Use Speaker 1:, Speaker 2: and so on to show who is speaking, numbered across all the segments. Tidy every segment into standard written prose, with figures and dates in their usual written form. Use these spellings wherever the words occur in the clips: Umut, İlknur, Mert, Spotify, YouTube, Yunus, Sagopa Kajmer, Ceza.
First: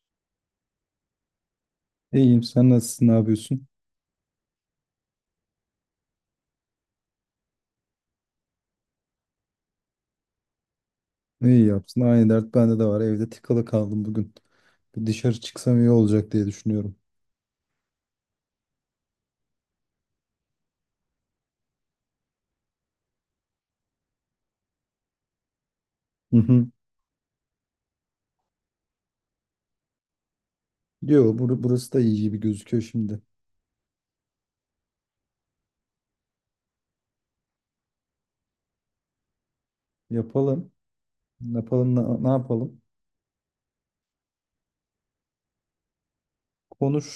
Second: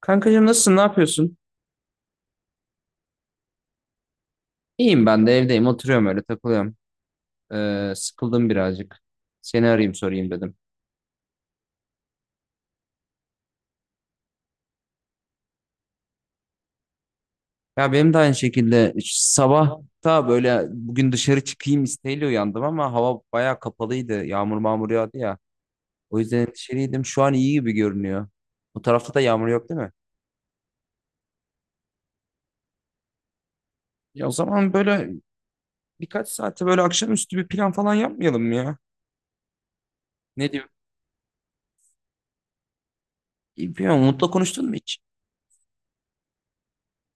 Speaker 1: Kankacığım nasılsın? Ne yapıyorsun?
Speaker 2: İyiyim. Sen nasılsın? Ne yapıyorsun?
Speaker 1: İyiyim ben de evdeyim. Oturuyorum öyle takılıyorum. Sıkıldım birazcık. Seni arayayım sorayım dedim.
Speaker 2: Ne yapsın? Aynı dert bende de var. Evde tıkalı kaldım bugün. Bir dışarı çıksam iyi olacak diye düşünüyorum.
Speaker 1: Ya benim de aynı şekilde sabah da böyle bugün dışarı çıkayım isteğiyle uyandım ama hava bayağı kapalıydı. Yağmur mağmur yağdı ya. O
Speaker 2: Hı
Speaker 1: yüzden
Speaker 2: hı.
Speaker 1: dışarıydım. Şu an iyi gibi görünüyor. Bu tarafta da yağmur yok değil mi?
Speaker 2: Yo, burası da iyi gibi gözüküyor şimdi.
Speaker 1: Ya o zaman böyle birkaç saate böyle akşamüstü bir plan falan yapmayalım mı ya. Ne diyor?
Speaker 2: Yapalım. Yapalım. Ne yapalım?
Speaker 1: Bilmiyorum. Umut'la konuştun mu hiç?
Speaker 2: Konuş.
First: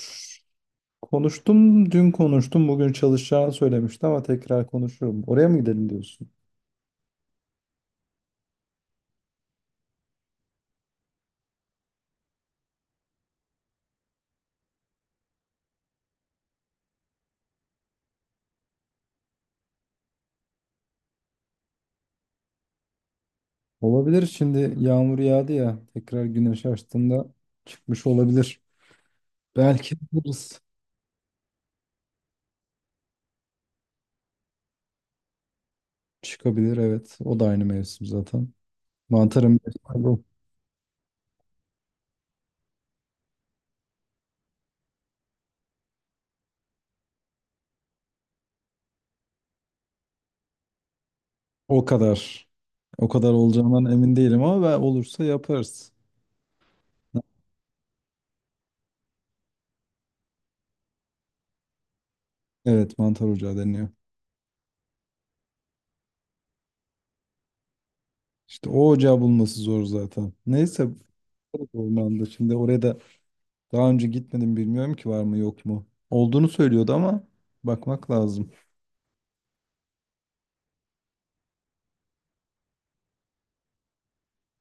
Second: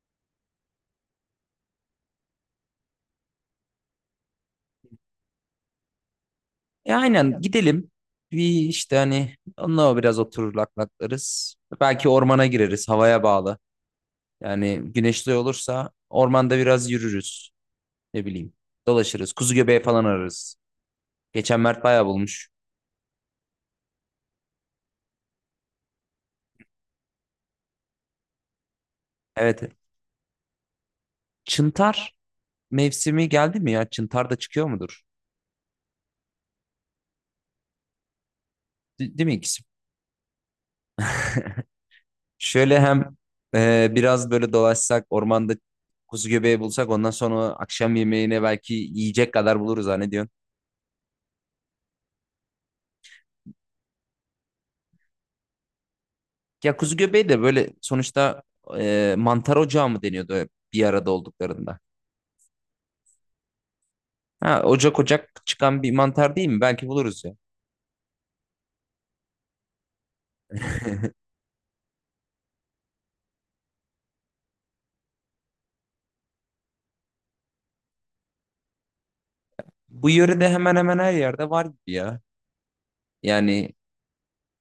Speaker 2: Konuştum. Dün konuştum. Bugün çalışacağını söylemişti ama tekrar konuşurum. Oraya mı gidelim diyorsun?
Speaker 1: E aynen gidelim. Bir işte hani onunla biraz oturur laklarız. Belki ormana gireriz havaya bağlı. Yani güneşli olursa ormanda biraz yürürüz. Ne bileyim dolaşırız. Kuzu göbeği falan ararız. Geçen Mert bayağı bulmuş.
Speaker 2: Olabilir. Şimdi yağmur yağdı ya. Tekrar güneş açtığında çıkmış olabilir.
Speaker 1: Evet.
Speaker 2: Belki buluruz.
Speaker 1: Çıntar mevsimi geldi mi ya? Çıntar da çıkıyor mudur?
Speaker 2: Çıkabilir, evet. O da aynı mevsim zaten.
Speaker 1: Değil mi
Speaker 2: Mantarım
Speaker 1: ikisi?
Speaker 2: o
Speaker 1: Şöyle hem biraz böyle dolaşsak ormanda kuzu göbeği bulsak ondan sonra akşam yemeğine belki yiyecek kadar buluruz ha ne diyorsun?
Speaker 2: o kadar. O kadar olacağından emin değilim ama ben olursa yaparız.
Speaker 1: Ya kuzu göbeği de böyle sonuçta mantar ocağı mı deniyordu bir arada olduklarında?
Speaker 2: Evet, mantar ocağı deniyor.
Speaker 1: Ha, ocak ocak çıkan bir mantar değil mi? Belki buluruz ya.
Speaker 2: İşte o ocağı bulması zor zaten. Neyse, ormanda şimdi oraya da daha önce gitmedim, bilmiyorum ki var mı yok mu. Olduğunu söylüyordu ama bakmak lazım.
Speaker 1: Bu yörede hemen hemen her yerde var gibi ya. Yani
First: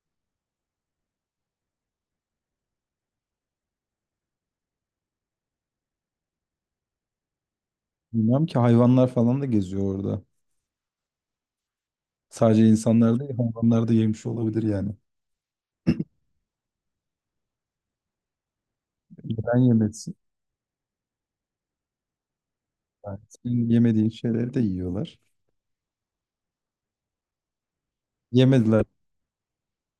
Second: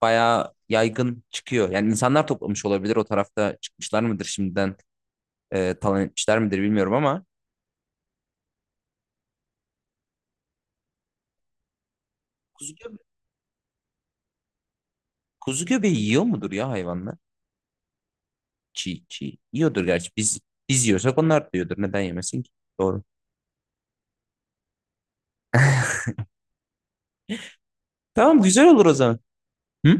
Speaker 1: bayağı yaygın çıkıyor. Yani insanlar toplamış olabilir. O tarafta çıkmışlar mıdır şimdiden talan etmişler midir bilmiyorum ama
Speaker 2: Bilmiyorum ki, hayvanlar falan da geziyor orada. Sadece
Speaker 1: kuzu göbe-
Speaker 2: insanlar değil, hayvanlar da yemiş olabilir yani.
Speaker 1: kuzu göbeği yiyor mudur ya hayvanlar? Çiğ çiğ
Speaker 2: Neden
Speaker 1: yiyordur gerçi.
Speaker 2: yemesin?
Speaker 1: Biz yiyorsak onlar da yiyordur. Neden yemesin ki? Doğru.
Speaker 2: Yani senin yemediğin şeyleri de yiyorlar.
Speaker 1: Tamam güzel olur
Speaker 2: Yemediler.
Speaker 1: o zaman. Hı?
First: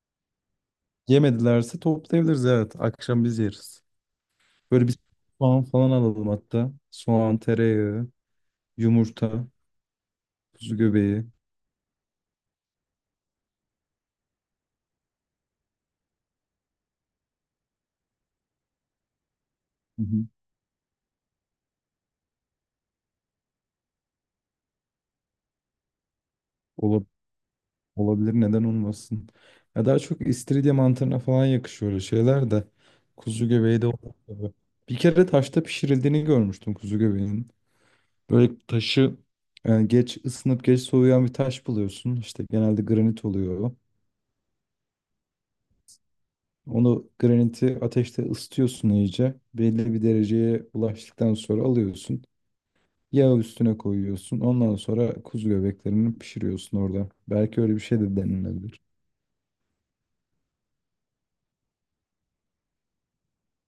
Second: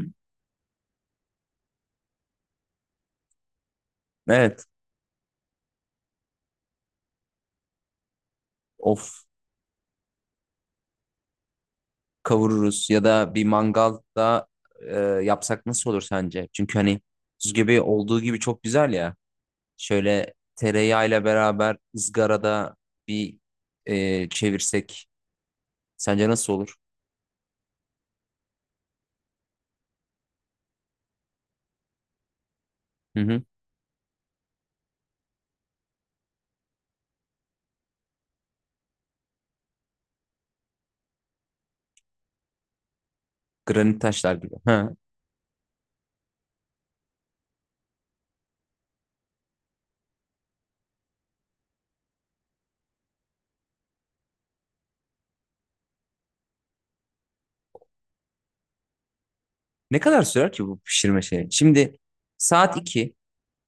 Speaker 2: Yemedilerse toplayabiliriz, evet. Akşam biz yeriz.
Speaker 1: Evet.
Speaker 2: Böyle bir soğan falan alalım hatta. Soğan, tereyağı,
Speaker 1: Of,
Speaker 2: yumurta, kuzu göbeği.
Speaker 1: kavururuz ya da bir mangalda e, yapsak nasıl olur sence? Çünkü hani buz gibi olduğu gibi çok güzel ya.
Speaker 2: Hı hı.
Speaker 1: Şöyle tereyağıyla beraber ızgarada bir çevirsek sence nasıl olur?
Speaker 2: Ola- Olabilir, neden olmasın. Ya daha çok istiridye mantarına falan yakışıyor öyle şeyler de.
Speaker 1: Hı hı.
Speaker 2: Kuzu göbeği de olur tabii. Bir kere taşta pişirildiğini görmüştüm kuzu göbeğinin. Böyle taşı, geç ısınıp geç soğuyan bir taş buluyorsun. İşte genelde granit oluyor o.
Speaker 1: Granit taşlar gibi. Ha.
Speaker 2: Onu, graniti, ateşte ısıtıyorsun iyice. Belli bir dereceye ulaştıktan sonra alıyorsun. Yağ üstüne koyuyorsun. Ondan sonra kuzu göbeklerini pişiriyorsun orada. Belki öyle bir şey de denilebilir.
Speaker 1: Ne kadar sürer ki bu pişirme şeyi? Şimdi saat 2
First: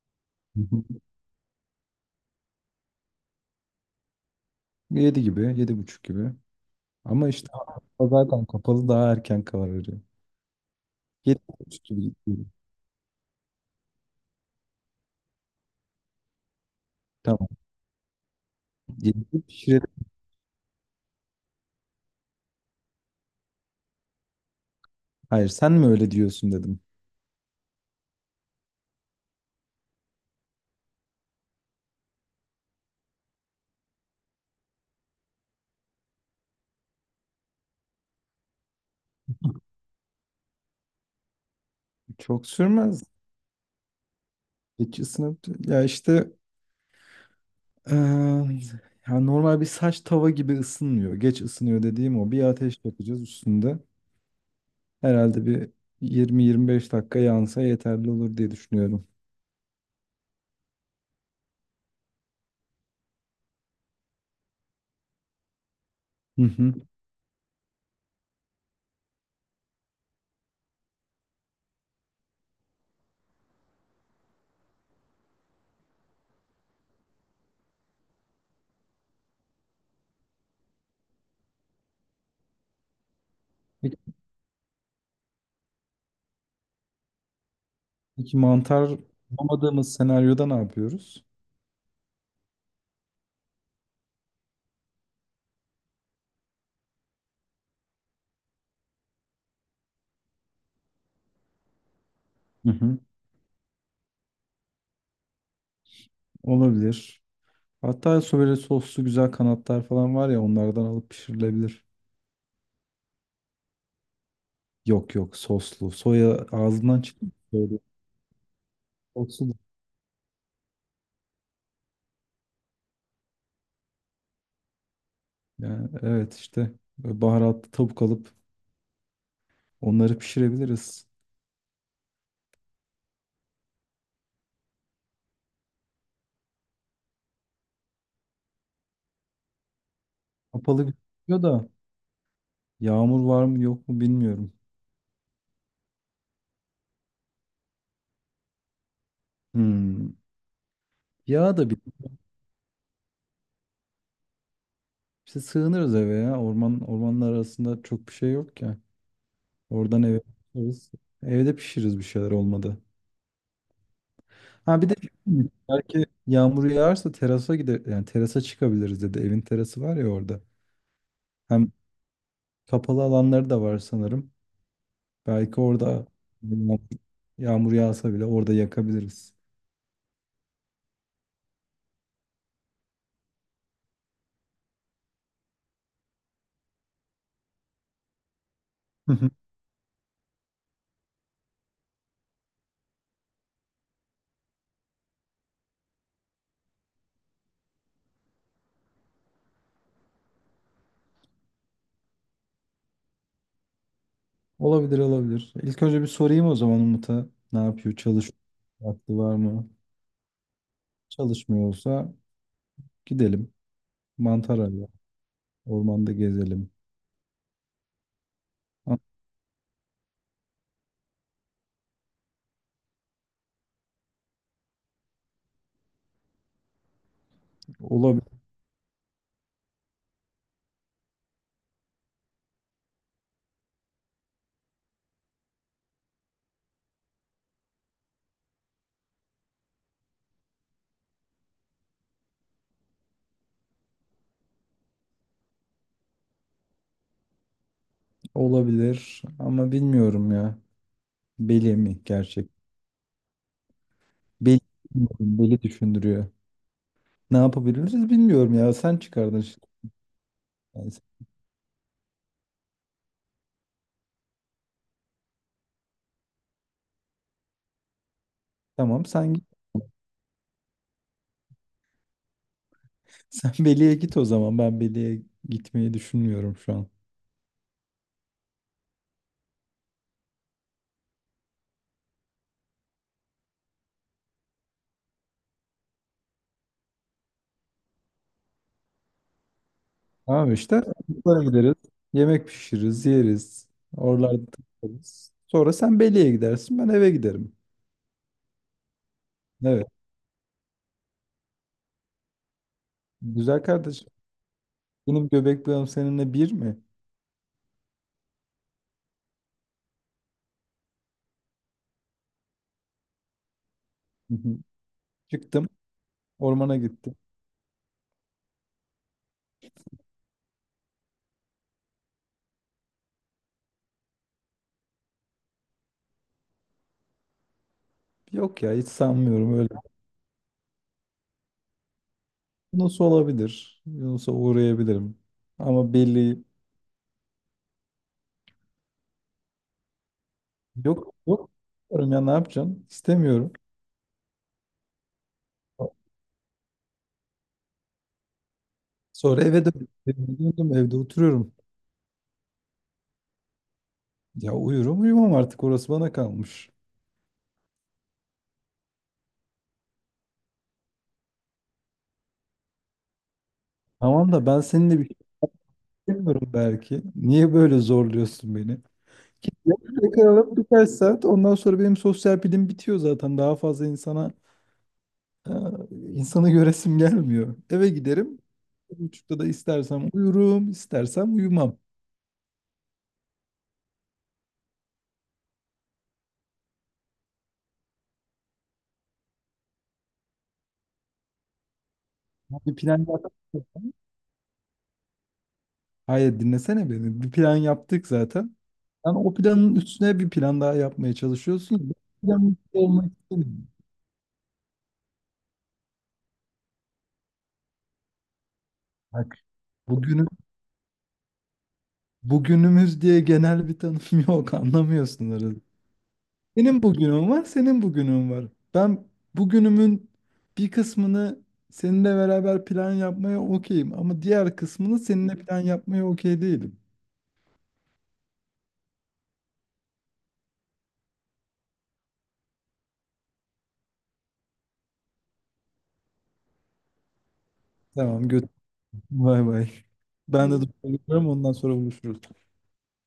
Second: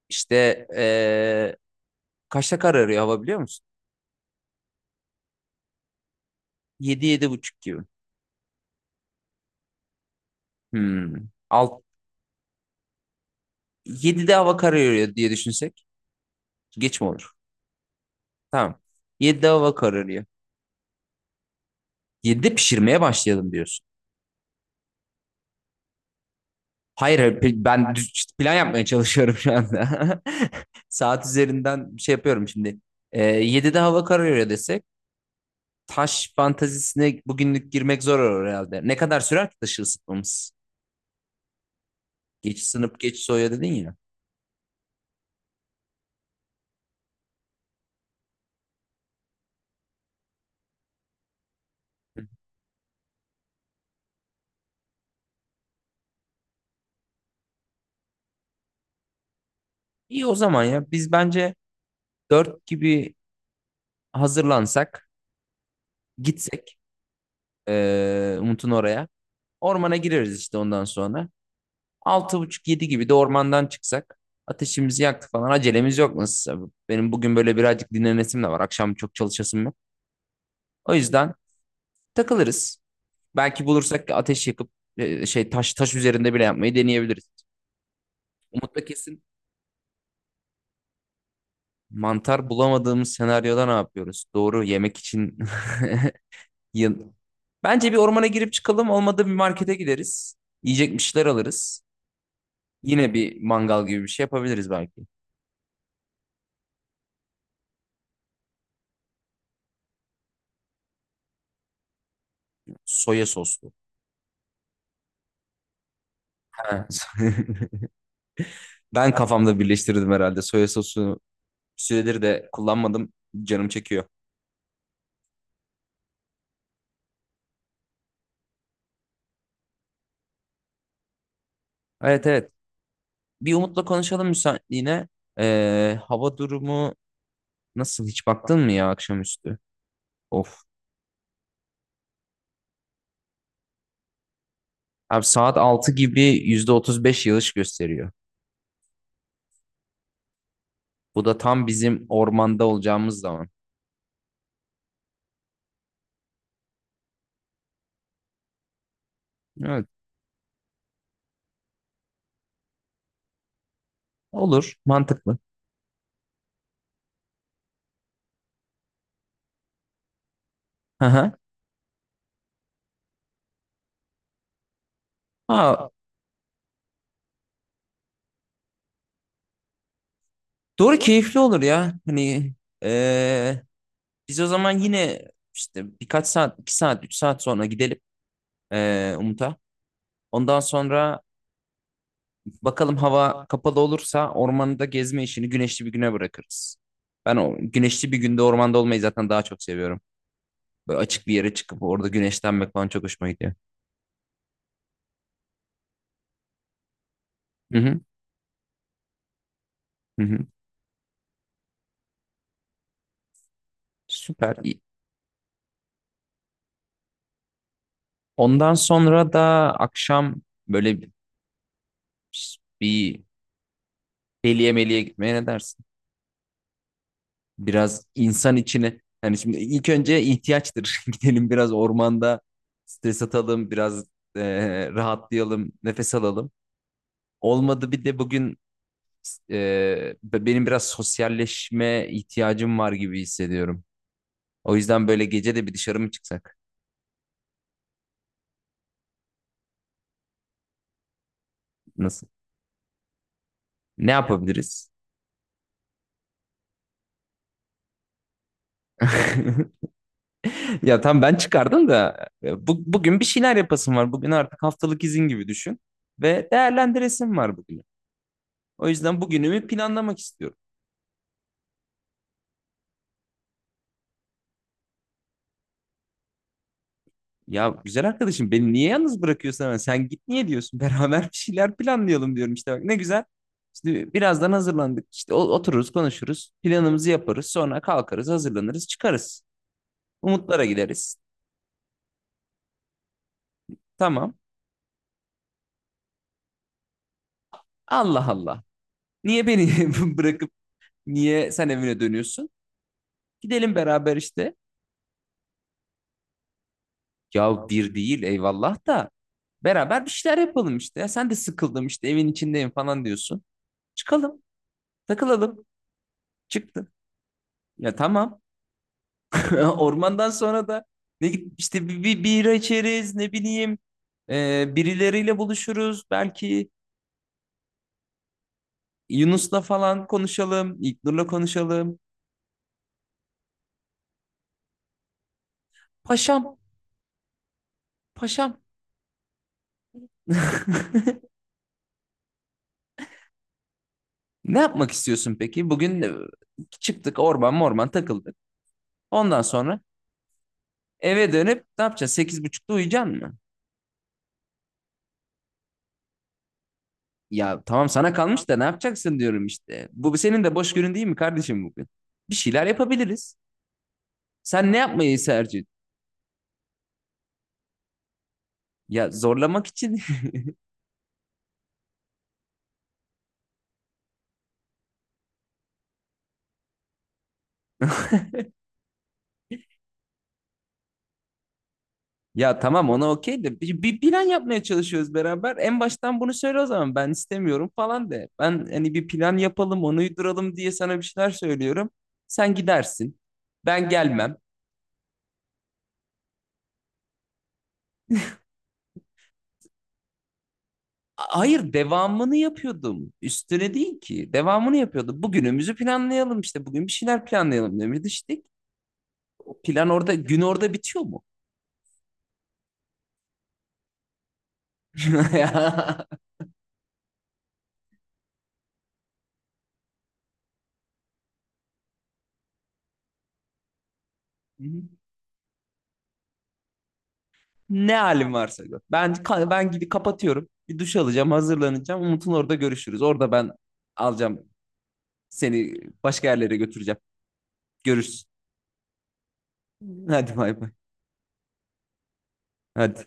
Speaker 1: işte
Speaker 2: Hı hı.
Speaker 1: kaçta kararıyor hava biliyor musun?
Speaker 2: Yedi gibi, yedi buçuk gibi.
Speaker 1: 7
Speaker 2: Ama
Speaker 1: yedi
Speaker 2: işte
Speaker 1: buçuk gibi.
Speaker 2: hava zaten kapalı, daha erken kararıyor.
Speaker 1: Hmm.
Speaker 2: Yedi
Speaker 1: Alt,
Speaker 2: buçuk gibi gidiyor.
Speaker 1: 7'de hava kararıyor diye düşünsek geç mi olur?
Speaker 2: Tamam.
Speaker 1: Tamam.
Speaker 2: Yedi gibi
Speaker 1: 7 hava
Speaker 2: pişirelim.
Speaker 1: kararıyor. 7'de pişirmeye başlayalım diyorsun.
Speaker 2: Hayır, sen mi öyle diyorsun dedim.
Speaker 1: Hayır, hayır, ben işte plan yapmaya çalışıyorum şu anda. Saat üzerinden şey yapıyorum şimdi. 7'de hava kararıyor desek taş fantazisine bugünlük girmek zor olur herhalde. Ne kadar sürer ki taşı ısıtmamız?
Speaker 2: Çok
Speaker 1: Geç sınıp
Speaker 2: sürmez.
Speaker 1: geç soya dedin ya.
Speaker 2: Geç ısınıp, ya işte, eee, ya normal bir saç tava gibi ısınmıyor. Geç ısınıyor dediğim o. Bir ateş yapacağız üstünde. Herhalde bir 20-25 dakika yansa yeterli olur diye düşünüyorum.
Speaker 1: İyi o zaman ya. Biz bence 4 gibi hazırlansak,
Speaker 2: Hı hı.
Speaker 1: gitsek Umut'un oraya. Ormana gireriz işte ondan sonra. Altı buçuk yedi gibi de ormandan çıksak ateşimizi yaktık falan acelemiz yok nasılsa. Benim bugün böyle birazcık dinlenesim de var. Akşam çok çalışasım yok. O yüzden takılırız. Belki
Speaker 2: Peki,
Speaker 1: bulursak ateş yakıp şey, taş üzerinde bile yapmayı deneyebiliriz.
Speaker 2: peki
Speaker 1: Umut'la
Speaker 2: mantar
Speaker 1: kesin
Speaker 2: bulamadığımız senaryoda ne yapıyoruz?
Speaker 1: mantar bulamadığımız senaryoda ne yapıyoruz? Doğru yemek için. yıl- Bence bir ormana girip çıkalım. Olmadı bir markete gideriz. Yiyecek bir şeyler alırız.
Speaker 2: Hı hı.
Speaker 1: Yine bir mangal gibi bir şey yapabiliriz belki.
Speaker 2: Olabilir. Hatta böyle soslu güzel kanatlar falan var ya, onlardan alıp pişirilebilir.
Speaker 1: Soya soslu.
Speaker 2: Yok yok, soslu. Soya
Speaker 1: Ha.
Speaker 2: ağzından çıkıyor. Böyle
Speaker 1: Ben
Speaker 2: soslu. Da.
Speaker 1: kafamda birleştirdim herhalde. Soya sosu süredir de kullanmadım. Canım çekiyor.
Speaker 2: Yani evet, işte böyle baharatlı tavuk alıp onları pişirebiliriz.
Speaker 1: Evet, evet. Bir Umut'la konuşalım müsaitliğine. Hava durumu nasıl? Hiç baktın mı ya akşamüstü? Of.
Speaker 2: Kapalı gözüküyor da yağmur var mı yok mu bilmiyorum.
Speaker 1: Abi saat 6 gibi %35 yağış gösteriyor.
Speaker 2: Hmm.
Speaker 1: Bu da
Speaker 2: Yağ
Speaker 1: tam
Speaker 2: da bir.
Speaker 1: bizim ormanda olacağımız zaman.
Speaker 2: İşte sığınırız eve ya. Orman, ormanlar arasında çok bir şey yok ki.
Speaker 1: Evet.
Speaker 2: Oradan eve pişiririz. Evde pişiririz bir şeyler, olmadı.
Speaker 1: Olur.
Speaker 2: Ha, bir de
Speaker 1: Mantıklı.
Speaker 2: belki yağmur yağarsa terasa gider, yani terasa çıkabiliriz dedi. Evin terası var ya orada.
Speaker 1: Hı hı.
Speaker 2: Hem kapalı alanları da var sanırım. Belki
Speaker 1: Ha,
Speaker 2: orada yağmur yağmur yağsa bile orada yakabiliriz.
Speaker 1: doğru, keyifli olur ya. Hani ee, biz o zaman yine işte birkaç saat, 2 saat, 3 saat sonra gidelim
Speaker 2: Hı hı.
Speaker 1: Umut'a. Ondan sonra bakalım hava kapalı olursa ormanda gezme işini güneşli bir güne bırakırız. Ben o güneşli bir günde ormanda olmayı zaten daha çok seviyorum. Böyle açık bir yere çıkıp orada güneşlenmek falan çok hoşuma gidiyor.
Speaker 2: Olabilir, olabilir. İlk önce bir sorayım o zaman Umut'a, ne
Speaker 1: Hı
Speaker 2: yapıyor?
Speaker 1: hı,
Speaker 2: Çalış vakti var mı?
Speaker 1: hı hı.
Speaker 2: Çalışmıyorsa gidelim.
Speaker 1: Süper.
Speaker 2: Mantar
Speaker 1: İyi.
Speaker 2: arayalım. Ormanda gezelim.
Speaker 1: Ondan sonra da akşam böyle bir deliye meliye gitmeye ne dersin? Biraz
Speaker 2: Olabilir,
Speaker 1: insan içine. Yani şimdi ilk önce ihtiyaçtır. Gidelim biraz ormanda stres atalım, biraz rahatlayalım, nefes alalım. Olmadı bir de bugün benim biraz sosyalleşme ihtiyacım var gibi hissediyorum. O yüzden böyle gece de bir dışarı mı çıksak?
Speaker 2: olabilir ama bilmiyorum ya. Beli mi
Speaker 1: Nasıl?
Speaker 2: gerçek?
Speaker 1: Ne
Speaker 2: Beli,
Speaker 1: yapabiliriz?
Speaker 2: bilmiyorum, beli düşündürüyor. Ne yapabiliriz bilmiyorum ya. Sen çıkardın şimdi. Yani
Speaker 1: Ya tam
Speaker 2: sen-
Speaker 1: ben çıkardım da bugün bir şeyler yapasım var. Bugün artık haftalık izin gibi düşün ve değerlendiresim var bugünü. O
Speaker 2: Tamam,
Speaker 1: yüzden
Speaker 2: sen git.
Speaker 1: bugünümü planlamak istiyorum.
Speaker 2: Sen Beli'ye git o zaman. Ben Beli'ye gitmeyi düşünmüyorum şu an.
Speaker 1: Ya güzel arkadaşım, beni niye yalnız bırakıyorsun hemen? Sen git niye diyorsun? Beraber bir şeyler planlayalım diyorum işte, bak ne güzel. Şimdi birazdan hazırlandık. İşte otururuz, konuşuruz. Planımızı yaparız. Sonra kalkarız, hazırlanırız, çıkarız.
Speaker 2: Tamam
Speaker 1: Umutlara
Speaker 2: işte.
Speaker 1: gideriz.
Speaker 2: Oralara gideriz. Yemek pişiririz, yeriz.
Speaker 1: Tamam.
Speaker 2: Oralarda takılırız. Sonra sen Beli'ye gidersin. Ben eve giderim.
Speaker 1: Allah Allah. Niye beni
Speaker 2: Evet.
Speaker 1: bırakıp niye sen evine dönüyorsun?
Speaker 2: Güzel
Speaker 1: Gidelim
Speaker 2: kardeşim.
Speaker 1: beraber işte.
Speaker 2: Benim göbek bağım seninle bir mi?
Speaker 1: Ya bir değil eyvallah da. Beraber bir şeyler yapalım işte. Ya sen de sıkıldım işte evin içindeyim falan diyorsun.
Speaker 2: Hı
Speaker 1: Çıkalım,
Speaker 2: hı.
Speaker 1: takılalım.
Speaker 2: Çıktım. Ormana
Speaker 1: Çıktı.
Speaker 2: gittim.
Speaker 1: Ya tamam. Ormandan sonra da işte bir bira içeriz, ne bileyim birileriyle buluşuruz belki,
Speaker 2: Yok ya, hiç sanmıyorum
Speaker 1: Yunus'la
Speaker 2: öyle.
Speaker 1: falan konuşalım, İlknur'la konuşalım,
Speaker 2: Yunus olabilir. Yunus'a uğrayabilirim. Ama belli,
Speaker 1: paşam, paşam.
Speaker 2: yok yok. Ya ne yapacaksın? İstemiyorum.
Speaker 1: Ne yapmak istiyorsun peki bugün? Çıktık, orman morman takıldık, ondan
Speaker 2: Sonra eve
Speaker 1: sonra
Speaker 2: döndüm. Evde
Speaker 1: eve
Speaker 2: oturuyorum.
Speaker 1: dönüp ne yapacaksın, 8.30'da uyuyacaksın mı?
Speaker 2: Ya uyurum, uyumam artık. Orası bana kalmış.
Speaker 1: Ya tamam, sana kalmış da ne yapacaksın diyorum işte. Bu senin de boş günün değil mi kardeşim? Bugün bir şeyler yapabiliriz.
Speaker 2: Tamam da ben
Speaker 1: Sen ne
Speaker 2: seninle bir şey
Speaker 1: yapmayı tercih...
Speaker 2: istemiyorum belki. Niye böyle zorluyorsun beni?
Speaker 1: Ya zorlamak için.
Speaker 2: Yakalım birkaç saat. Ondan sonra benim sosyal pilim bitiyor zaten. Daha fazla insana, e, insanı göresim gelmiyor. Eve giderim. Bir buçukta da istersem uyurum, istersem uyumam.
Speaker 1: Ya tamam, ona okey de, bir plan yapmaya çalışıyoruz beraber. En baştan bunu söyle o zaman, ben istemiyorum falan de. Ben hani bir plan yapalım onu uyduralım diye sana bir şeyler söylüyorum. Sen
Speaker 2: Bir plan
Speaker 1: gidersin.
Speaker 2: yapamam.
Speaker 1: Ben gelmem.
Speaker 2: Hayır, dinlesene beni. Bir plan yaptık zaten. Sen o planın üstüne bir plan daha yapmaya
Speaker 1: Hayır,
Speaker 2: çalışıyorsun. Ben o
Speaker 1: devamını
Speaker 2: planın üstünde
Speaker 1: yapıyordum.
Speaker 2: olmak istemiyorum.
Speaker 1: Üstüne değil ki. Devamını yapıyordum. Bugünümüzü planlayalım işte. Bugün bir şeyler planlayalım demiştik.
Speaker 2: Bak,
Speaker 1: O plan orada,
Speaker 2: bugünü,
Speaker 1: gün orada bitiyor mu?
Speaker 2: bugünümüz diye genel bir tanım yok, anlamıyorsun arada. Benim bugünüm var, senin bugünün var. Ben bugünümün bir kısmını seninle beraber plan yapmaya okeyim ama diğer
Speaker 1: Ya.
Speaker 2: kısmını seninle plan yapmaya okey değilim.
Speaker 1: Ne halim varsa gör. Ben ben gidip kapatıyorum. Bir duş alacağım, hazırlanacağım. Umut'un orada görüşürüz. Orada ben alacağım seni, başka yerlere götüreceğim. Görüşürüz.
Speaker 2: Tamam, götür. Bay bay.
Speaker 1: Hadi
Speaker 2: Ben
Speaker 1: bay
Speaker 2: de
Speaker 1: bay.
Speaker 2: duruyorum, ondan sonra buluşuruz.
Speaker 1: Hadi.